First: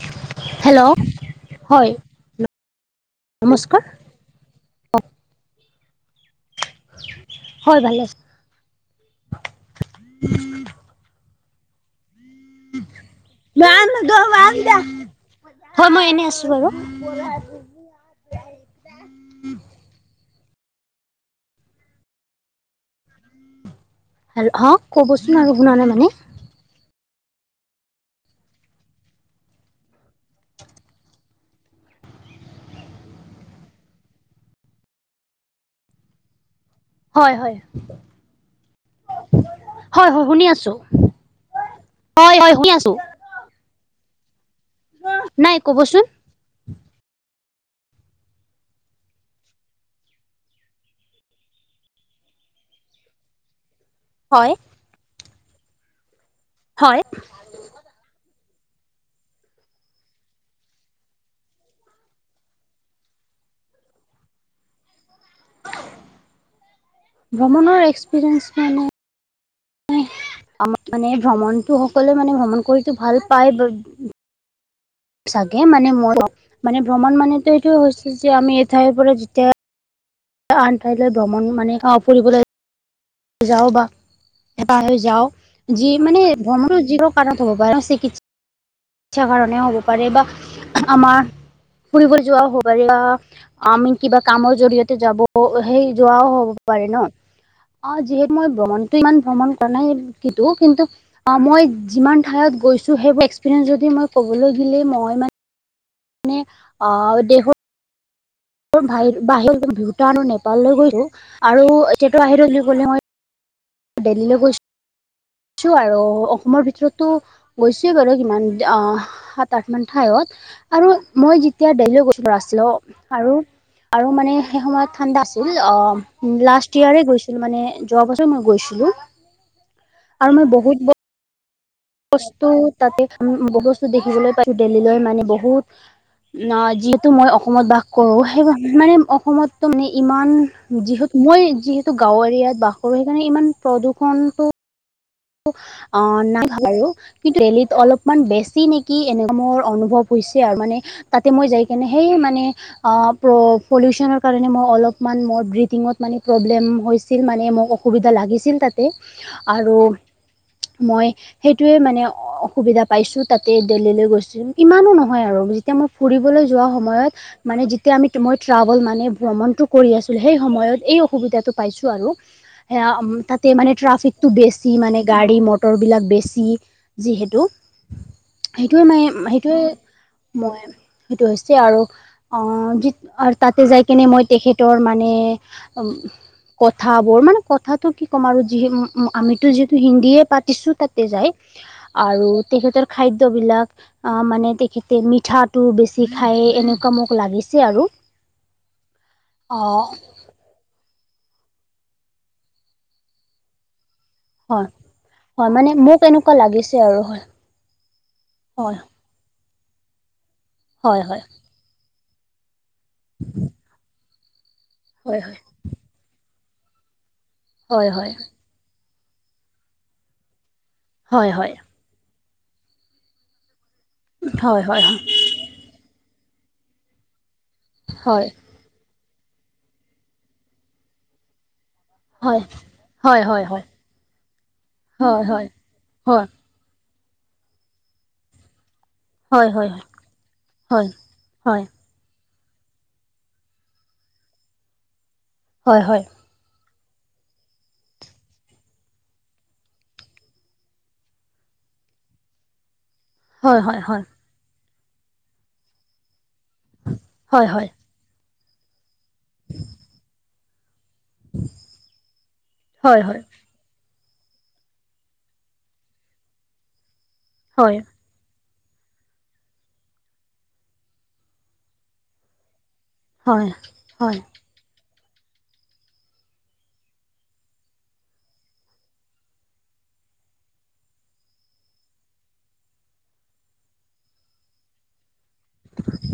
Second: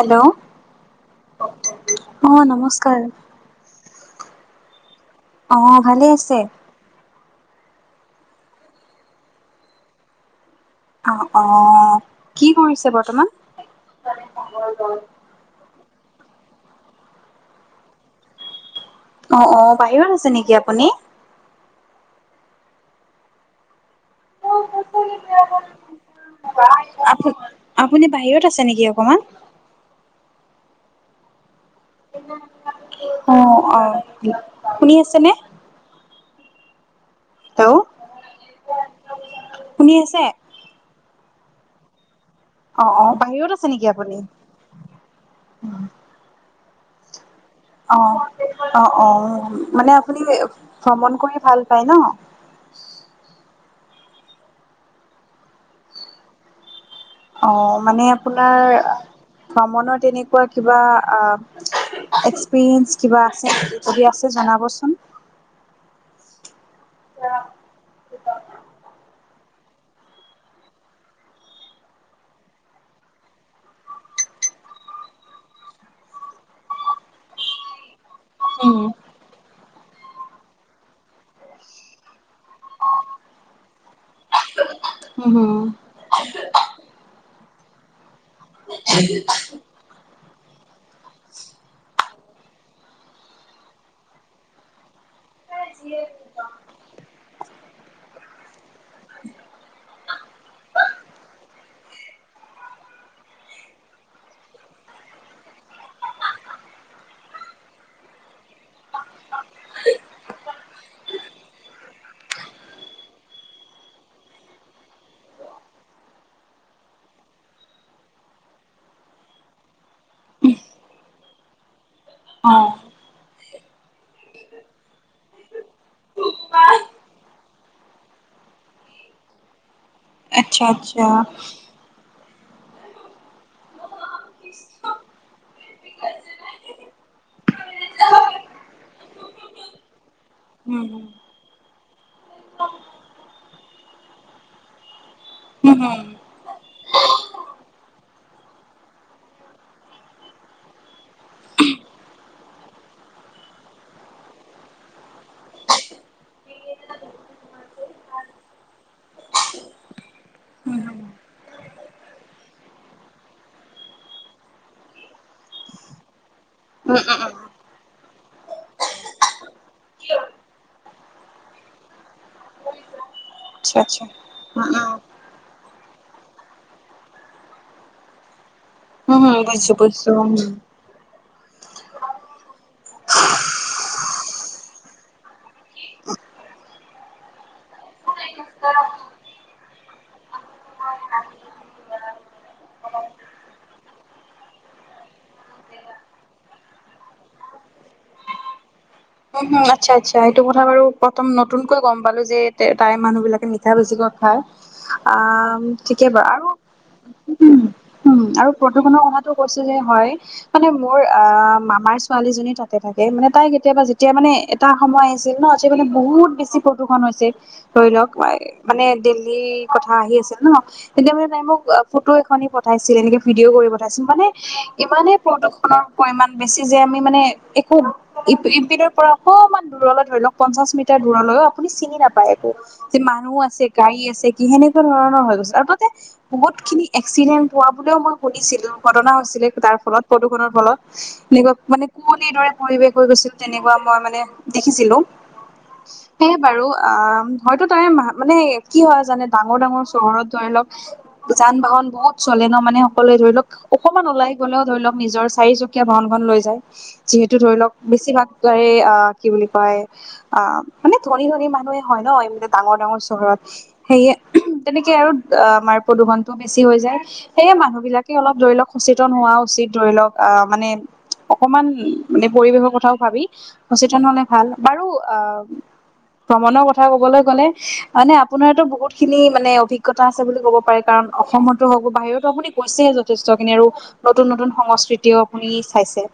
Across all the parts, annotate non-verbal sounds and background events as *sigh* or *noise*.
Hello hello হয় অ, নমস্কাৰ! নমস্কাৰ অ ভালে আছে? হয়, ভালে আছোঁ। অ, অ, কি কৰিছে বৰ্তমান? হয়, মই এনেই আছোঁ বাৰু। অ, অ বাহিৰত আছে নেকি আপুনি? হেল্ল' ক'বচোন আৰু শুনা নাই মানে। আপুনি বাহিৰত আছে নেকি অকমান? *unintelligible* অ, অ শুনি আছেনে? হয়, হয়! হেল্ল' শুনি হয়, আছে হয়, শুনি আছো। হয়, হয়! শুনি অ, আছো অ বাহিৰত আছে নেকি আপুনি? নাই ক'বচোন, অ, অ, অ মানে আপুনি ভ্ৰমণ কৰি ভাল পায় ন? হয়! হয়! অ, মানে আপোনাৰ ভ্ৰমণৰ তেনেকুৱা কিবা আহ এক্সপিৰিয়েঞ্চ কিবা আছে নেকি? যদি আছে জনাবচোন। ভ্ৰমণৰ এক্সপিৰিয়েঞ্চ মানে আমাৰ মানে, ভ্ৰমণটো সকলোৱে মানে ভ্ৰমণ কৰিতো ভাল পায়। চাগে মানে মোৰ মানে ভ্ৰমণ মানে এইটোয়ে টো হৈছে যে আমি এঠাইৰ পৰা যেতিয়া আন ঠাইলৈ ভ্ৰমণ মানে সে ফুৰিবলৈ যাও বা হেপাহে যাও উম হুম যি মানে ভ্ৰমণো যিকোনো কাৰণত হ'ব পাৰে চিকিৎ সা কাৰণে হ'ব পাৰে বা আমাৰ ফুৰিব যোৱা হ'বাৰে বা আমি কিবা কামৰ জৰিয়তে যাব সেই যোৱাও হ'ব পাৰে ন অ যিহেতু মই ভ্ৰমণ টো ইমান ভ্ৰমণ কৰা নাই কিন্তু, কিন্তু অ মই যিমান ঠাইয়ত গৈছোঁ সেইবোৰ এপিনে যদি মই ক'বলৈ গিলে মই মানে মানে আ দেশৰ বাহ বাহিৰত ভূটান আৰু নেপাললৈ গৈছো আৰু এতিয়া টো বাহিৰ গলে মই দেল্লীলে গৈছ ছো আৰু অসমৰ ভিতৰতো গৈছোয়ে বাৰু কিমান আহ সাত আঠ মান ঠাইয়ত আৰু মই যেতিয়া দেল্লী লৈ গৈছিলোঁ, অ আছিলো আৰু আৰু মানে সেই সময়ত ঠাণ্ডা আছিল অ লাষ্ট ইয়াৰে গৈছিলো মানে যোৱা বছৰে মই গৈছিলো আৰু মই আচ্ছা বহুত আচ্ছা বস্তু তাতে বস্তু দেখিবলৈ পাইছো দেল্লীলৈ মানে বহুত ন যিহেতু মই অসমত বাস কৰোঁ সেই মানে অসমতো মানে ইমান যিহেতু মই যিহেতু গাঁৱৰ এৰিয়াত বাস কৰো সেইকাৰণে ইমান প্ৰদূষণটো অ নাই *unintelligible* কিন্তু দেল্লীত অলপমান বেছি নেকি এনেকা মোৰ অনুভৱ হৈছে আৰু মানে তাতে মই যাই কেনে সেই মানে অ প পলিউশ্যন কাৰণে মই অলপমান মোৰ ব্ৰিথিঙত মানে প্ৰব্লেম হৈছ ছিল মানে মোক অসুবিধা লাগিছিল তাতে আৰু মই সেইটোৱে মানে অসুবিধা পাইছো তাতে দিল্লীলৈ গৈছো ইমানো নহয় আৰু এতিয়া মই ফুৰিবলৈ যোৱা সময়ত মানে যেতিয়া আমি মই ট্ৰাভেল মানে ভ্ৰমণটো কৰি আছিলোঁ সেই সময়ত এই অসুবিধাটো পাইছোঁ আৰু সেয়া তাত তে মানে ট্ৰাফিকটো উ বেছি মানে গাড়ী মটৰবিলাক বেছি যিহেতু সেইটোৱে মাই উ সেইটোৱে বুজিছো বুজিছো উ উম মই সেইটো হৈছে আৰু অ যিত তাতে যাই কিনে মই তেখেতৰ মানে কথাবোৰ মানে কথাটো কি ক'ম আৰু যিহে উ আমিতো যি হিন্দীয়ে পাতিছো তাতে যাই আৰু তেখেতৰ খাদ্যবিলাক আহ মানে তেখেতে মিঠাটো বেছি খাই এনেকুৱা মোক লাগিছে আৰু *unintelligible* কোন হয়, অঁ আচ্ছা আচ্ছা এইটো কথা বাৰু প্ৰথম নতুনকৈ গম পালো যে তাৰে মানুহ বিলাকে মিঠা বেছিকৈ খাই হয় আ হয় মানে মোক ঠিকেই বাৰু এনেকুৱা আৰু লাগিছে আৰু হয় উম উম আৰু হয় প্ৰদূষণৰ কথাত টো কৈছো যে হয় মানে মোৰ হয় হয় আহ মামাৰ ছোৱালীজনী তাতে থাকে মানে তাই কেতিয়াবা এতিয়া মানে এটা সময় হয় হয় আহিছিল ন যিমানে বহুত বেছি প্ৰদূষণ হৈছে ধৰি হয় হয় লওক মানে দিল্লীৰ কথা আহি আছিল ন তেতিয়া মানে হয় তাই হয় মোক ফটো এখনি পঠাইছিল এনেকে ভিডিঅ' কৰি পঠাইছিল মানে হয় হয় ইমানে প্ৰদূষৰ পৰিমাণ বেছি যে আমি মানে একো হয় ইপিনৰৰ পৰা অকণমান দূৰলৈ ধৰি লও পঞ্চাশ মিটাৰ দূৰলৈয়ো আপুনি চিনি নাপ পায় হয় একো যে হয় মানুহ হয় আছে গাড়ী আছে কি সেনেকুৱা হয় হয় ধৰণৰ হয় হৈ আৰু ততে হয় বহুত খিনি এক্সিডেন্ট হোৱা বুলিও মই শুনিছিলো। ঘটনা হৈছিলে হয় হয় তাৰ ফলত প্ৰদূষণৰ ফলত এনেকুৱা হয় মানে। কুঁৱলী দৰে পৰিৱেশ হৈ গৈছিল তেনেকুৱা মই মানে দেখিছিলোঁ। হয় হয়। সেইয়াই বাৰু অ হয়তো তাৰে মানে কি হয় জানে ডাঙৰ- ডাঙৰ চহৰত ধৰি লওক। যান - বাহন বহুত চলে ন মানে। অকলে ধৰি লওক, হয় হয় হয় অকমান ওলাই গলেও ধৰি লওক নিজৰ চাৰিচকীয়া বাহন খন লৈ যায় যিহেতু হয় হয় ধৰি লওক। বেছিভাগ অ'কি বুলি কয় অ' মানে ধনী- ধনী মানুহে হয় ন, মানে ডাঙৰ ডাঙৰ হয় হয় চহৰত। সেইয়ে তেনেকে আৰু আমাৰ প্ৰদূষণটো বেছি হৈ যায় সেইয়ে হয় মানুহ বিলাক। অলপ ধৰি লওক সচেতন হোৱা উচিত ধৰি লওক আহ মানে। অকমান মানে পৰিৱেশৰ কথাও ভাবি সচেতন হলে ভাল বাৰু আহ। ভ্ৰমণৰ কথা ক'বলৈ গ'লে মানে আপোনাতো বহুত খিনি মানে অভিজ্ঞতা। অভিজ্ঞতা আছে বুলি ক'ব পাৰি। কাৰণ অসমতো হওক বা বাহিৰতো আপুনি গৈছেই যথেষ্টখিনি আৰু। নতুন- নতুন সংস্কৃতিও আপুনি চাইছে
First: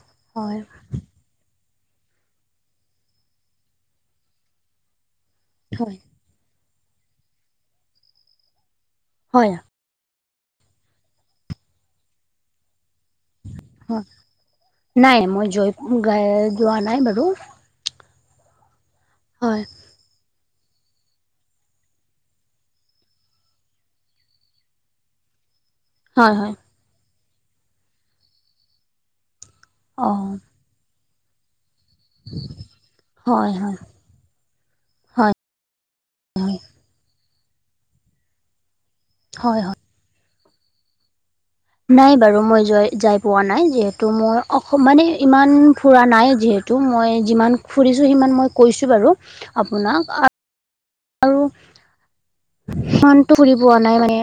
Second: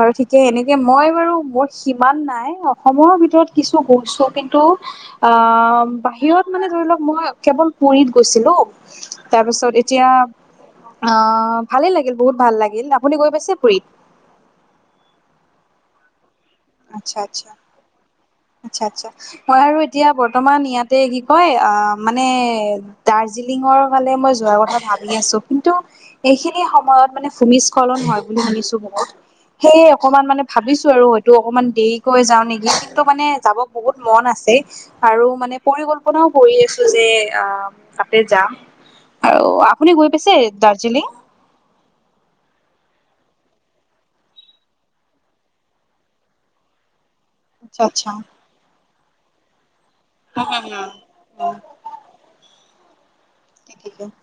আৰু ঠিকে এনেকে মই বাৰু। মোৰ সিমান নাই, অসমৰ ভিতৰত কিছু গৈছো কিন্তু আ হয় হয় বাহিৰত। মানে ধৰি লওক মই কেৱল পুৰীত গৈছিলো তাৰ হয় পিছত। এতিয়া অ ভালেই লাগিল বহুত ভাল লাগিল, আপুনি গৈ পাইছে পুৰীত? নাই মই গৈ পোৱা নাই আচ্ছা বাৰু। আচ্ছা আচ্ছা - আচ্ছা মই হয় আৰু এতিয়া বৰ্তমান ইয়াতে কি কয় মানে। দাৰ্জিলিঙ ফালে মই যোৱাৰ কথা ভাবি আছো। কিন্তু হয় হয় এইখিনি সময়ত মানে ভূমিস্খলন হয় বুলি শুনিছো বহুত। সেয়ে অঁ অকনমান মানে ভাবিছো আৰু হয়তটো অকনমান দেৰিকৈ যাওঁ নেকি কিন্তু মানে হয় যাব হয় বহুত। মন আছে। আৰু হয় মানে পৰিকল্পনাও কৰি আছো যে, আহ তাতে যাম। আৰু হয় হয় আপুনি গৈ পাইছে দাৰ্জিলিং? নাই বাৰু মই য- যাই পোৱা নাই যিহেতু মই অ মানে ইমান ফুৰা নাই যিহেতু। মই যিমান আচ্ছা ফুৰিছো আচ্ছা সিমান কৈছো বাৰু আপোনাক - *unintelligible* আৰু সিমানটো ফুৰি পোৱা ঠিকে নাই ঠিকে। মানে।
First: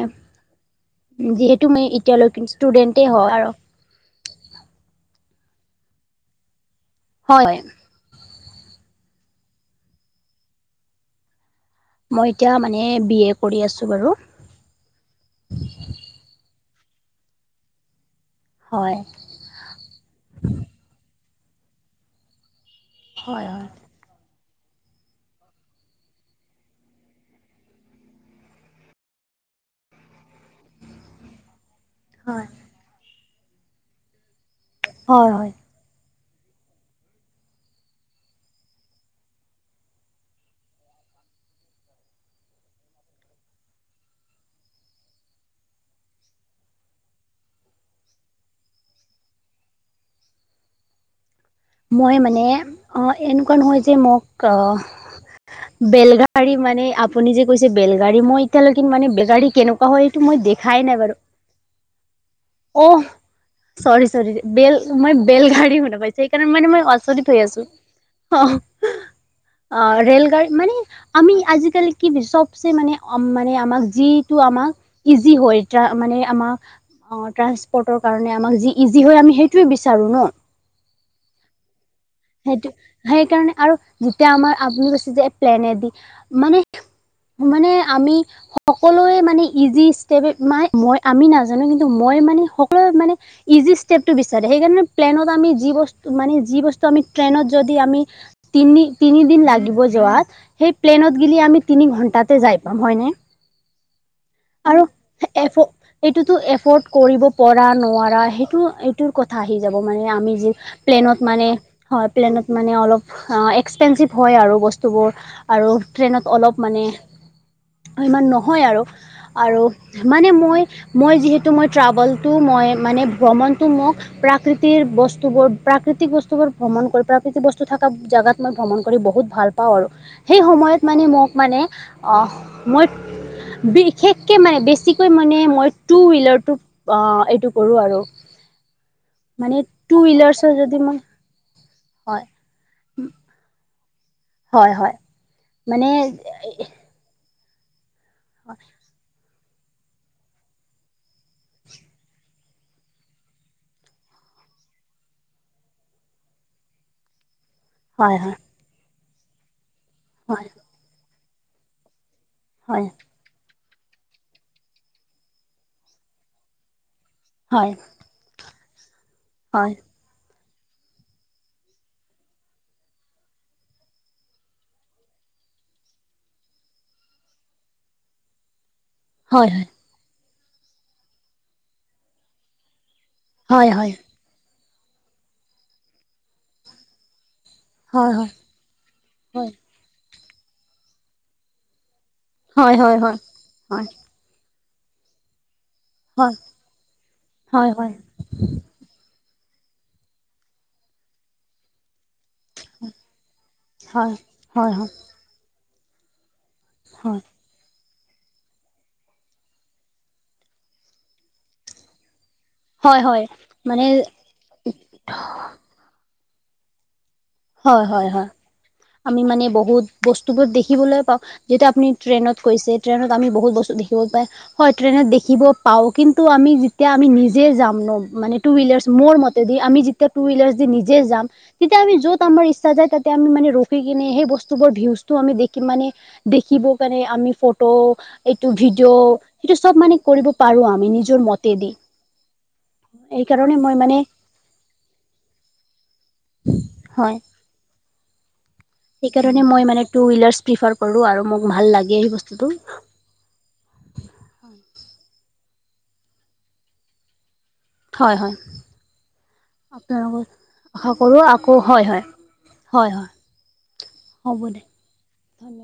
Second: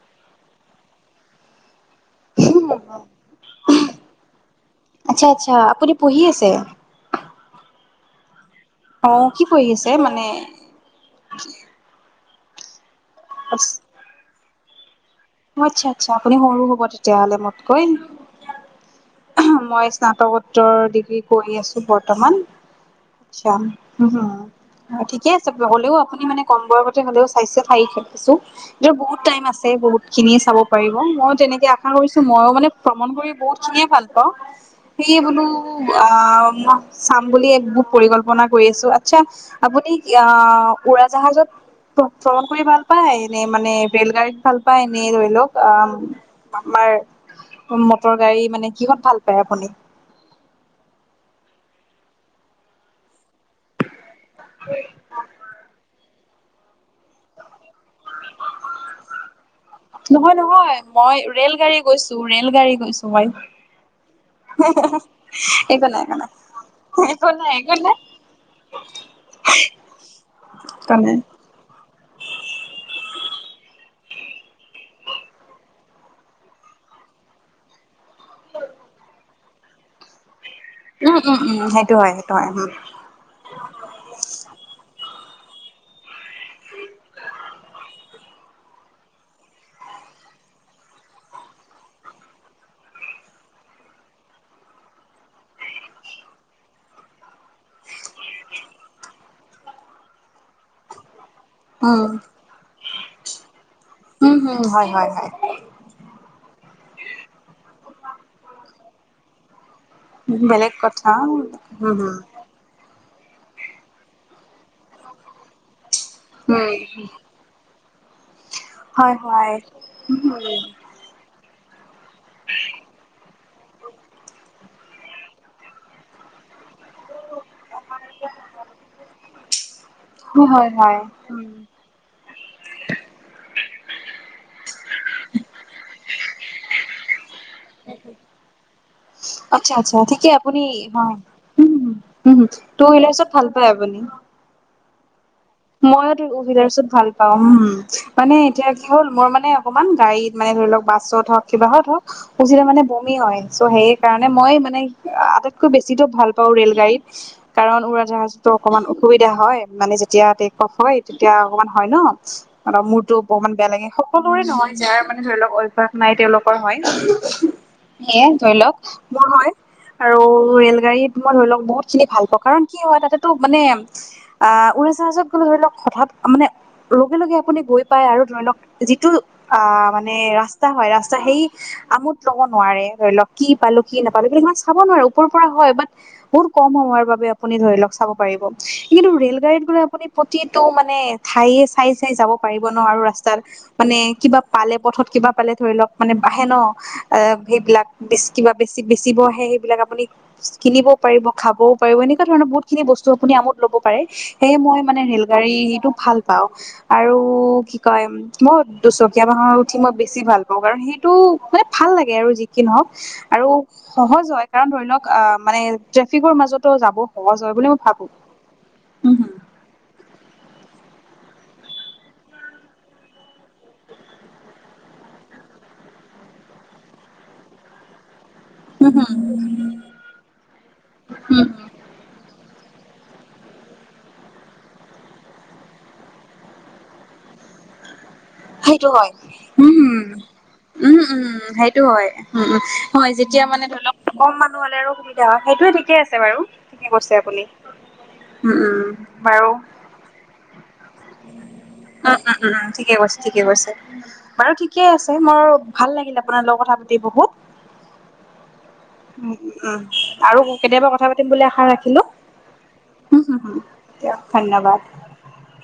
যিহেতু মই এতিয়ালৈকে ষ্টুডেন্টে হয় আৰু। আচ্ছা আচ্ছা আপুনি পঢ়ি আছে? হয়। অ' কি পঢ়ি আছে মানে? মই এতিয়া মানে বি এ অ কৰি আছোঁ বাৰু। আচ্ছা - আচ্ছা আপুনি সৰু হ'ব তেতিয়াহ'লে মোতকৈ। হয়। মই স্নাতকোত্তৰ ডিগ্ৰী কৰি আছো বৰ্তমান হয় হয় আচ্ছা। হু হয় ঠিকে আছে হ'লেও আপুনি মানে কম বয়সতে হ'লেও চাইছে *unintelligible* এই বহুত টাইম আছে বহুত। খিনিয়ে চাব পাৰিব, মইয়ো তেনেকে আশা কৰিছো হয় মইয়ো মানে ভ্ৰমণ কৰি বহুত খিনিয়ে ভাল পাওঁ। সেয়ে হয় বোলো হয় আহ মই চাম বুলিএ পৰিকল্পনা কৰি আছো আচ্ছা। আপুনি আহ উৰাজাহাজত। *unintelligible* কৰি ভাল পায় নে মানে বেল গাড়ী ভাল পায় এনে ধৰি লওক আহ আমাৰ। মটৰ গাড়ী মানে কিহত ভাল পায় আপুনি মই মানে অহ এনেকুৱা নহয় যে মোক‌ অহ বেলগাড়ী মানে আপুনি যে কৈছে বেলগাড়ী মই এতিয়ালৈকে মানে বেলগাড়ী কেনেক কেনেকুৱা হয় এইটো নহয় মই নহয় দেখাই নাই বাৰু মই ৰেল গাড়ী কৈছো ৰেল গাড়ী অ কৈছো চৰি চৰি বেল মই বেল-বেলগাড়ী একো শুনা নাই পাইছোঁ একো নাই সেইকাৰণে মানে মই একো আচৰিত হৈ নাই আছো একো অহ অহ ৰেলগাড়ী মানে নাই আমি আজিকালি কি যে সবচে মানে অম মানে আমাক যিটো আমাক ইজি হয় এতিয়া মানে আমাক অহ ট্ৰাচপৰ্টৰ কাৰণে আমাক যি ইজি হয় আমি সেইটোৱে বিচাৰোঁ ন উম উম উম সেইটো হয় সেইটো হয় উম সেইকাৰণে আৰু যেতিয়া আমাৰ আপুনি কৈছে যে প্লেনে দি মানে মানে আমি সকলোৱে মানে ইজি ষ্টেপ মাই মই আমি নাজানো কিন্তু কিন্ত মই মানে সকলোৱে মানে ইজি ষ্টেপটো বিচাৰে সেইকাৰণে প্লেনত আমি যি বস্তুতো মানে যি বস্তু আমি ট্ৰেইনত যদি আমি তিনি তিনিদিন লাগিব যোৱাত সেই প্লেনত গেলি আমি তিনি উম ঘণ্টাতে যায় পাম হয়নে উম হম আৰু হয় হয় হয় এফ এইটো এ ফৰ্ট কৰিব পৰা নোৱাৰা সেইটো তো কথা আহি যাব মানে আমি যি বেলেগ কথা প্লেনত উম মানে হম হয় প্লেনত মানে অলপ এক্সপেঞ্চিভ হয় আৰু বস্তুবোৰ আৰু ট্ৰেইনত উম অলপ মানে ইমান নহয় আৰু হয় হয় আৰু মানে মই মই যিহেতু তো মই ট্ৰাভেলটো মই মানে ভ্ৰমণটো মোক প্ৰাকৃতিৰ বস্তুবোৰ প্ৰাকৃতিক বস্তুবোৰ ভ্ৰমণ কৰি প্ৰাকৃতিক বস্তু থকা জাগাত মই ভ্ৰমণ কৰি বহুত ভাল পাওঁ আৰু সেই উম হয় সময়ত হয় মানে মোক মানে অহ মই বিশেষকে মানে বেছিকৈ মানে মই টুুহিলাৰ- তোক অহ এইটো কৰো আৰু মানে টুহিলাৰ্চৰ যদি মই হয় উহু হুম টুহিলাৰচত ভাল পায় আপুনি হয় হয় মানে মই টুহিলাচৰত ভাল পাওঁ হুম মানে এতিয়া কি হ'ল মোৰ মানে অকণমান গাড়ীত মানে ধৰি লওঁক বাছত হওঁক কিবাহত হক উঠিলে মানে বমি হয় চৌ' সেই কাৰণে মই মানে আটাইতকৈ বেছিতো ভাল পাওঁ ৰেল গাড়ীত কাৰণ উৰা হয় হয় জাহাজতো অকমান অসুবিধা হয় মানে যেতিয়া হয় তেতিয়া অকমান হয় ন মানে হয় মূৰটো ব অকমান বেয়া লাগে সকলোৰে নহয় যাৰ মানে ধৰি লওঁক অভ্যয়াস নাই তেওঁলোকৰ হয় হয় ইয়ে ধৰি লওক মোৰ হয় আৰু ৰেল গাড়ীত মই ধৰি লওক বহুত খিনি ভাল পাওঁ কাৰণ কি হয় তাতেতো মানে আহ উৰাজাহাজ কোনো ধৰি লওঁক হঠাৎ মানে লগে লগে আপুনি গৈ পায় আৰু ধৰি লওঁক যিটো হয় হয় হয় আহ মানে ৰাস্তা হয় ৰাস্তা সেই আমোদ লব নোৱাৰে ধৰি লওঁক কি হয় পালোঁ হয় কি নাপালোঁ এই ইমান চাব নোৱাৰে ওৰৰ পৰা হয় বাট বহুত কম সময়ৰ বাবে আপুনি ধৰি লওঁক চাব হয় হয় পাৰিব কিন্তু ৰেল হয় গাড়ীত গলে আপুনি প্ৰতিটো মানে ঠায়ে চাই চাই যাব পাৰিব হয় ন হয় আৰু হয় ৰাস্তাত মানে কিবা পালে পথত কিবা পালে ধৰি লওঁক মানে হয় বাঢ়ে ন এই হয় সেইবিলাক হয় কিবা বেচি বেচিব আহে সেইবিলাক আপুনি কিনিবও পাৰিব খাবও পাৰিব এনেকুৱা ধৰণৰ বহুত খিনি বস্তু আপুনি আমোদ ল'ব পাৰে হয় হয় সেয়ে হয় মই হয় মানে ৰেল গাড়ীটো ভাল পাওঁ আৰু হয় কি কয় মই দুচকীয়া বাহৰ উঠি মই বেছি ভাল পাওঁ কাৰণ সেইটো মানে ভাল লাগে আৰু যি কি নহওক হয় হয় আৰু মানে সহজ হয় কাৰণ ধৰি লওক আহ মানে ট্ৰেফিকৰ মাজতো যাব সহজ বুলি মই হয় ভাবো হয় হয় উম আমি মানে বহুত বস্তুবোৰ দেখিবলৈ পাওঁ। যেতিয়া আপনি ট্ৰেইনত কৈছে ট্ৰেইনত আমি বহুত বস্তু দেখিব পায়। হয় ট্ৰেনত দেখিব পাও কিন্তু আমি যেতিয়া আমি নিজে যাম ন মানে টু হম ওইলাৰ্চ উম মোৰ হম মতেদি আমি যেতিয়া টু ওইলাৰ্চ দি নিজে যাম উম হম তেতিয়া আমি য'ত তা আমাৰ ইচ্ছা যায় তাতে আমি মানে ৰখি কিনে সেই বস্তুবোৰ ভীউজটো আমি দেখিম মানে দেখিব কাৰণে আমি ফট এইটো সেইটো ভিডিঅ' হয় সেইটো উম চব মানে হম। কৰিব পাৰো আমি উম নিজৰ উম মতেদি। সেইটো হয় উম উম হয় যেতিয়া এইকাৰণে মানে মই ধৰি লওক কম মানুহ হ'লে আৰু সুবি ধা সেইটোয়ে ঠিকে আছে বাৰু ঠিকে কৈছে হয় আপুনি উম উম। সেইকাৰণে বাৰু মই মানে টু ওইলাৰ প্ৰিফাৰ কৰো আৰু মোক ভাল লাগে উম উম সেই উম বস্তুটো। উম ঠিকে কৈছে ঠিকে কৈছে, বাৰু ঠিকে আছে মোৰ ভাল লাগিল আপোনাৰ লগৰ কথা পাতি বহুত। হয় হয়। উম উম আপোনালোকৰ আৰু আশা কেতিয়াবা কথা কৰোঁ পাতিম বুলি আকৌ আশা হয় হয় ৰাখিলো। হয় হয় ওহুহু দিয়ক ধন্যবাদ। ধন্য